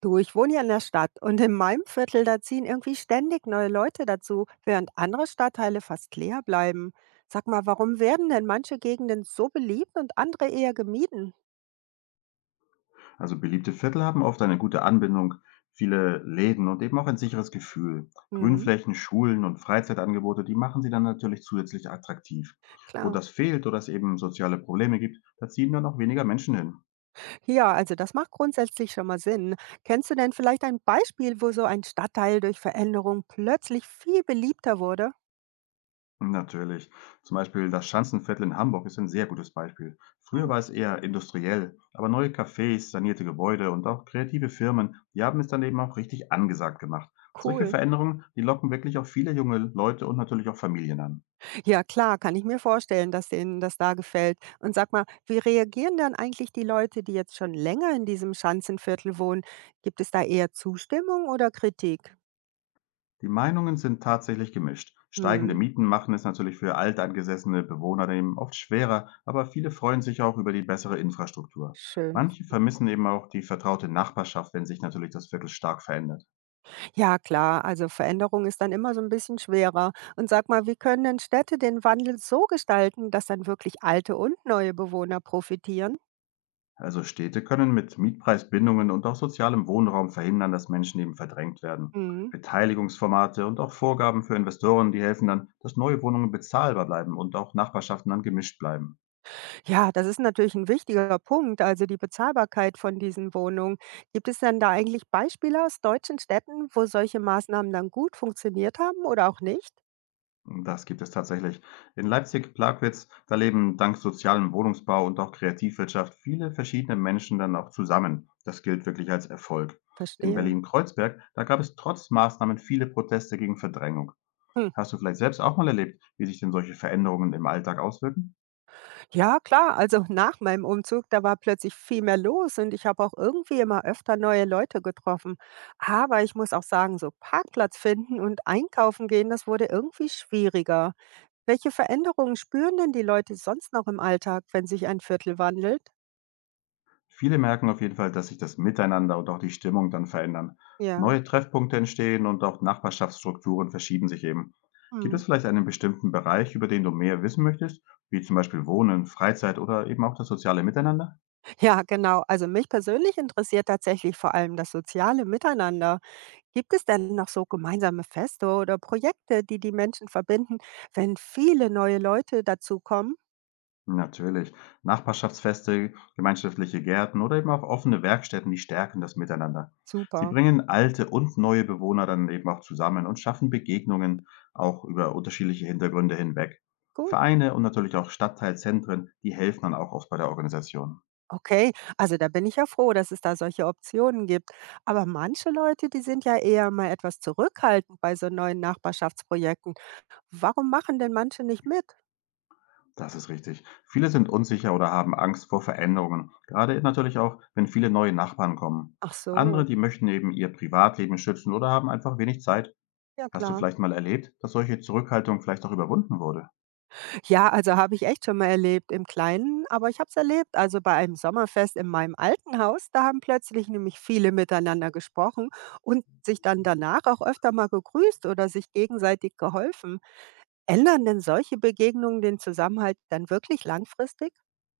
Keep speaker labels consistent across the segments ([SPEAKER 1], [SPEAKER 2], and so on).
[SPEAKER 1] Du, ich wohne ja in der Stadt und in meinem Viertel, da ziehen irgendwie ständig neue Leute dazu, während andere Stadtteile fast leer bleiben. Sag mal, warum werden denn manche Gegenden so beliebt und andere eher gemieden?
[SPEAKER 2] Also beliebte Viertel haben oft eine gute Anbindung, viele Läden und eben auch ein sicheres Gefühl.
[SPEAKER 1] Hm,
[SPEAKER 2] Grünflächen, Schulen und Freizeitangebote, die machen sie dann natürlich zusätzlich attraktiv. Wo
[SPEAKER 1] klar.
[SPEAKER 2] das fehlt oder es eben soziale Probleme gibt, da ziehen dann auch weniger Menschen hin.
[SPEAKER 1] Ja, also das macht grundsätzlich schon mal Sinn. Kennst du denn vielleicht ein Beispiel, wo so ein Stadtteil durch Veränderung plötzlich viel beliebter wurde?
[SPEAKER 2] Natürlich. Zum Beispiel das Schanzenviertel in Hamburg ist ein sehr gutes Beispiel. Früher
[SPEAKER 1] Hm,
[SPEAKER 2] war es eher industriell, aber neue Cafés, sanierte Gebäude und auch kreative Firmen, die haben es dann eben auch richtig angesagt gemacht. Solche
[SPEAKER 1] cool.
[SPEAKER 2] Veränderungen, die locken wirklich auch viele junge Leute und natürlich auch Familien an.
[SPEAKER 1] Ja klar, kann ich mir vorstellen, dass denen das da gefällt. Und sag mal, wie reagieren dann eigentlich die Leute, die jetzt schon länger in diesem Schanzenviertel wohnen? Gibt es da eher Zustimmung oder Kritik?
[SPEAKER 2] Die Meinungen sind tatsächlich gemischt. Steigende
[SPEAKER 1] Mhm,
[SPEAKER 2] Mieten machen es natürlich für alteingesessene Bewohner eben oft schwerer, aber viele freuen sich auch über die bessere Infrastruktur.
[SPEAKER 1] schön.
[SPEAKER 2] Manche vermissen eben auch die vertraute Nachbarschaft, wenn sich natürlich das Viertel stark verändert.
[SPEAKER 1] Ja klar, also Veränderung ist dann immer so ein bisschen schwerer. Und sag mal, wie können denn Städte den Wandel so gestalten, dass dann wirklich alte und neue Bewohner profitieren?
[SPEAKER 2] Also Städte können mit Mietpreisbindungen und auch sozialem Wohnraum verhindern, dass Menschen eben verdrängt werden.
[SPEAKER 1] Mhm.
[SPEAKER 2] Beteiligungsformate und auch Vorgaben für Investoren, die helfen dann, dass neue Wohnungen bezahlbar bleiben und auch Nachbarschaften dann gemischt bleiben.
[SPEAKER 1] Ja, das ist natürlich ein wichtiger Punkt, also die Bezahlbarkeit von diesen Wohnungen. Gibt es denn da eigentlich Beispiele aus deutschen Städten, wo solche Maßnahmen dann gut funktioniert haben oder auch nicht?
[SPEAKER 2] Das gibt es tatsächlich. In Leipzig-Plagwitz, da leben dank sozialem Wohnungsbau und auch Kreativwirtschaft viele verschiedene Menschen dann auch zusammen. Das gilt wirklich als Erfolg. In
[SPEAKER 1] Verstehe.
[SPEAKER 2] Berlin-Kreuzberg, da gab es trotz Maßnahmen viele Proteste gegen Verdrängung.
[SPEAKER 1] Hm.
[SPEAKER 2] Hast du vielleicht selbst auch mal erlebt, wie sich denn solche Veränderungen im Alltag auswirken?
[SPEAKER 1] Ja, klar, also nach meinem Umzug, da war plötzlich viel mehr los und ich habe auch irgendwie immer öfter neue Leute getroffen. Aber ich muss auch sagen, so Parkplatz finden und einkaufen gehen, das wurde irgendwie schwieriger. Welche Veränderungen spüren denn die Leute sonst noch im Alltag, wenn sich ein Viertel wandelt?
[SPEAKER 2] Viele merken auf jeden Fall, dass sich das Miteinander und auch die Stimmung dann verändern.
[SPEAKER 1] Ja.
[SPEAKER 2] Neue Treffpunkte entstehen und auch Nachbarschaftsstrukturen verschieben sich eben. Gibt
[SPEAKER 1] Mhm.
[SPEAKER 2] es vielleicht einen bestimmten Bereich, über den du mehr wissen möchtest, wie zum Beispiel Wohnen, Freizeit oder eben auch das soziale Miteinander?
[SPEAKER 1] Ja, genau. Also mich persönlich interessiert tatsächlich vor allem das soziale Miteinander. Gibt es denn noch so gemeinsame Feste oder Projekte, die die Menschen verbinden, wenn viele neue Leute dazukommen?
[SPEAKER 2] Natürlich. Nachbarschaftsfeste, gemeinschaftliche Gärten oder eben auch offene Werkstätten, die stärken das Miteinander. Sie
[SPEAKER 1] Super,
[SPEAKER 2] bringen alte und neue Bewohner dann eben auch zusammen und schaffen Begegnungen auch über unterschiedliche Hintergründe hinweg.
[SPEAKER 1] gut.
[SPEAKER 2] Vereine und natürlich auch Stadtteilzentren, die helfen dann auch oft bei der Organisation.
[SPEAKER 1] Okay, also da bin ich ja froh, dass es da solche Optionen gibt. Aber manche Leute, die sind ja eher mal etwas zurückhaltend bei so neuen Nachbarschaftsprojekten. Warum machen denn manche nicht mit?
[SPEAKER 2] Das ist richtig. Viele sind unsicher oder haben Angst vor Veränderungen, gerade natürlich auch, wenn viele neue Nachbarn kommen.
[SPEAKER 1] Ach
[SPEAKER 2] Andere,
[SPEAKER 1] so,
[SPEAKER 2] die möchten eben ihr Privatleben schützen oder haben einfach wenig Zeit.
[SPEAKER 1] ja
[SPEAKER 2] Hast du
[SPEAKER 1] klar.
[SPEAKER 2] vielleicht mal erlebt, dass solche Zurückhaltung vielleicht auch überwunden wurde?
[SPEAKER 1] Ja, also habe ich echt schon mal erlebt im Kleinen, aber ich habe es erlebt. Also bei einem Sommerfest in meinem alten Haus, da haben plötzlich nämlich viele miteinander gesprochen und sich dann danach auch öfter mal gegrüßt oder sich gegenseitig geholfen. Ändern denn solche Begegnungen den Zusammenhalt dann wirklich langfristig?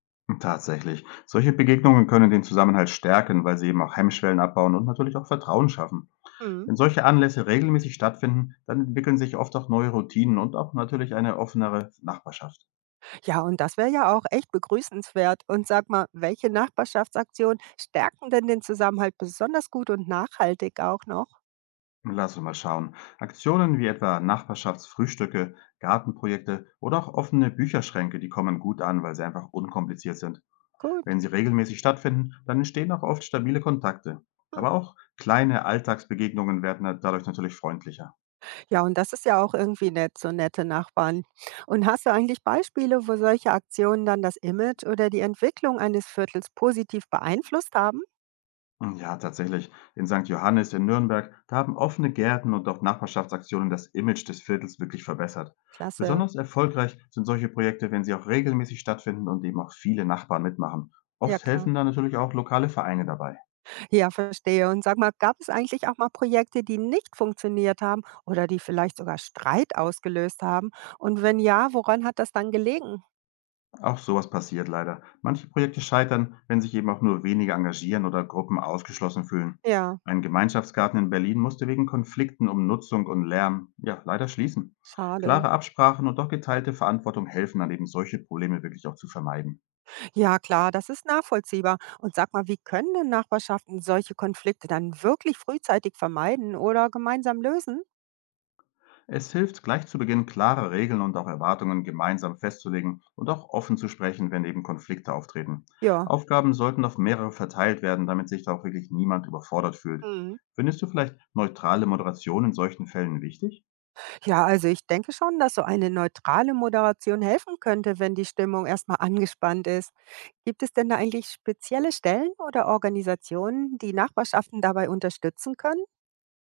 [SPEAKER 2] Tatsächlich. Solche Begegnungen können den Zusammenhalt stärken, weil sie eben auch Hemmschwellen abbauen und natürlich auch Vertrauen schaffen.
[SPEAKER 1] Hm.
[SPEAKER 2] Wenn solche Anlässe regelmäßig stattfinden, dann entwickeln sich oft auch neue Routinen und auch natürlich eine offenere Nachbarschaft.
[SPEAKER 1] Ja, und das wäre ja auch echt begrüßenswert. Und sag mal, welche Nachbarschaftsaktionen stärken denn den Zusammenhalt besonders gut und nachhaltig auch noch?
[SPEAKER 2] Lass uns mal schauen. Aktionen wie etwa Nachbarschaftsfrühstücke, Gartenprojekte oder auch offene Bücherschränke, die kommen gut an, weil sie einfach unkompliziert sind.
[SPEAKER 1] Gut.
[SPEAKER 2] Wenn sie regelmäßig stattfinden, dann entstehen auch oft stabile Kontakte.
[SPEAKER 1] Hm.
[SPEAKER 2] Aber auch kleine Alltagsbegegnungen werden dadurch natürlich freundlicher.
[SPEAKER 1] Ja, und das ist ja auch irgendwie nett, so nette Nachbarn. Und hast du eigentlich Beispiele, wo solche Aktionen dann das Image oder die Entwicklung eines Viertels positiv beeinflusst haben?
[SPEAKER 2] Ja, tatsächlich. In St. Johannes in Nürnberg, da haben offene Gärten und auch Nachbarschaftsaktionen das Image des Viertels wirklich verbessert.
[SPEAKER 1] Klasse.
[SPEAKER 2] Besonders erfolgreich sind solche Projekte, wenn sie auch regelmäßig stattfinden und eben auch viele Nachbarn mitmachen.
[SPEAKER 1] Ja,
[SPEAKER 2] Oft
[SPEAKER 1] klar.
[SPEAKER 2] helfen da natürlich auch lokale Vereine dabei.
[SPEAKER 1] Ja, verstehe. Und sag mal, gab es eigentlich auch mal Projekte, die nicht funktioniert haben oder die vielleicht sogar Streit ausgelöst haben? Und wenn ja, woran hat das dann gelegen?
[SPEAKER 2] Auch sowas passiert leider. Manche Projekte scheitern, wenn sich eben auch nur wenige engagieren oder Gruppen ausgeschlossen fühlen.
[SPEAKER 1] Ja,
[SPEAKER 2] Ein Gemeinschaftsgarten in Berlin musste wegen Konflikten um Nutzung und Lärm ja leider schließen.
[SPEAKER 1] schade.
[SPEAKER 2] Klare Absprachen und doch geteilte Verantwortung helfen dann eben solche Probleme wirklich auch zu vermeiden.
[SPEAKER 1] Ja, klar, das ist nachvollziehbar. Und sag mal, wie können denn Nachbarschaften solche Konflikte dann wirklich frühzeitig vermeiden oder gemeinsam lösen?
[SPEAKER 2] Es hilft, gleich zu Beginn klare Regeln und auch Erwartungen gemeinsam festzulegen und auch offen zu sprechen, wenn eben Konflikte auftreten.
[SPEAKER 1] Ja.
[SPEAKER 2] Aufgaben sollten auf mehrere verteilt werden, damit sich da auch wirklich niemand überfordert fühlt.
[SPEAKER 1] Mhm.
[SPEAKER 2] Findest du vielleicht neutrale Moderation in solchen Fällen wichtig?
[SPEAKER 1] Ja, also ich denke schon, dass so eine neutrale Moderation helfen könnte, wenn die Stimmung erstmal angespannt ist. Gibt es denn da eigentlich spezielle Stellen oder Organisationen, die Nachbarschaften dabei unterstützen können?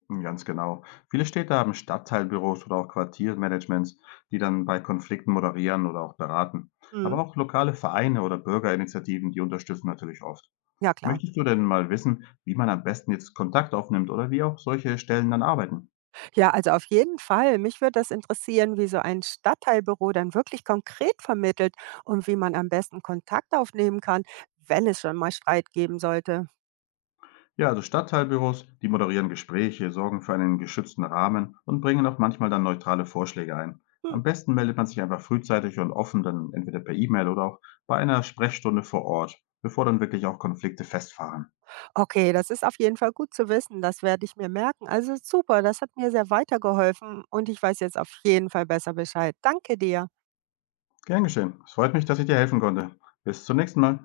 [SPEAKER 2] Hm, ganz genau. Viele Städte haben Stadtteilbüros oder auch Quartiermanagements, die dann bei Konflikten moderieren oder auch beraten.
[SPEAKER 1] Mhm.
[SPEAKER 2] Aber auch lokale Vereine oder Bürgerinitiativen, die unterstützen natürlich oft.
[SPEAKER 1] Ja, klar.
[SPEAKER 2] Möchtest du denn mal wissen, wie man am besten jetzt Kontakt aufnimmt oder wie auch solche Stellen dann arbeiten?
[SPEAKER 1] Ja, also auf jeden Fall. Mich würde das interessieren, wie so ein Stadtteilbüro dann wirklich konkret vermittelt und wie man am besten Kontakt aufnehmen kann, wenn es schon mal Streit geben sollte.
[SPEAKER 2] Ja, also Stadtteilbüros, die moderieren Gespräche, sorgen für einen geschützten Rahmen und bringen auch manchmal dann neutrale Vorschläge ein. Am besten meldet man sich einfach frühzeitig und offen, dann entweder per E-Mail oder auch bei einer Sprechstunde vor Ort, bevor dann wirklich auch Konflikte festfahren.
[SPEAKER 1] Okay, das ist auf jeden Fall gut zu wissen. Das werde ich mir merken. Also super, das hat mir sehr weitergeholfen und ich weiß jetzt auf jeden Fall besser Bescheid. Danke dir.
[SPEAKER 2] Gern geschehen. Es freut mich, dass ich dir helfen konnte. Bis zum nächsten Mal.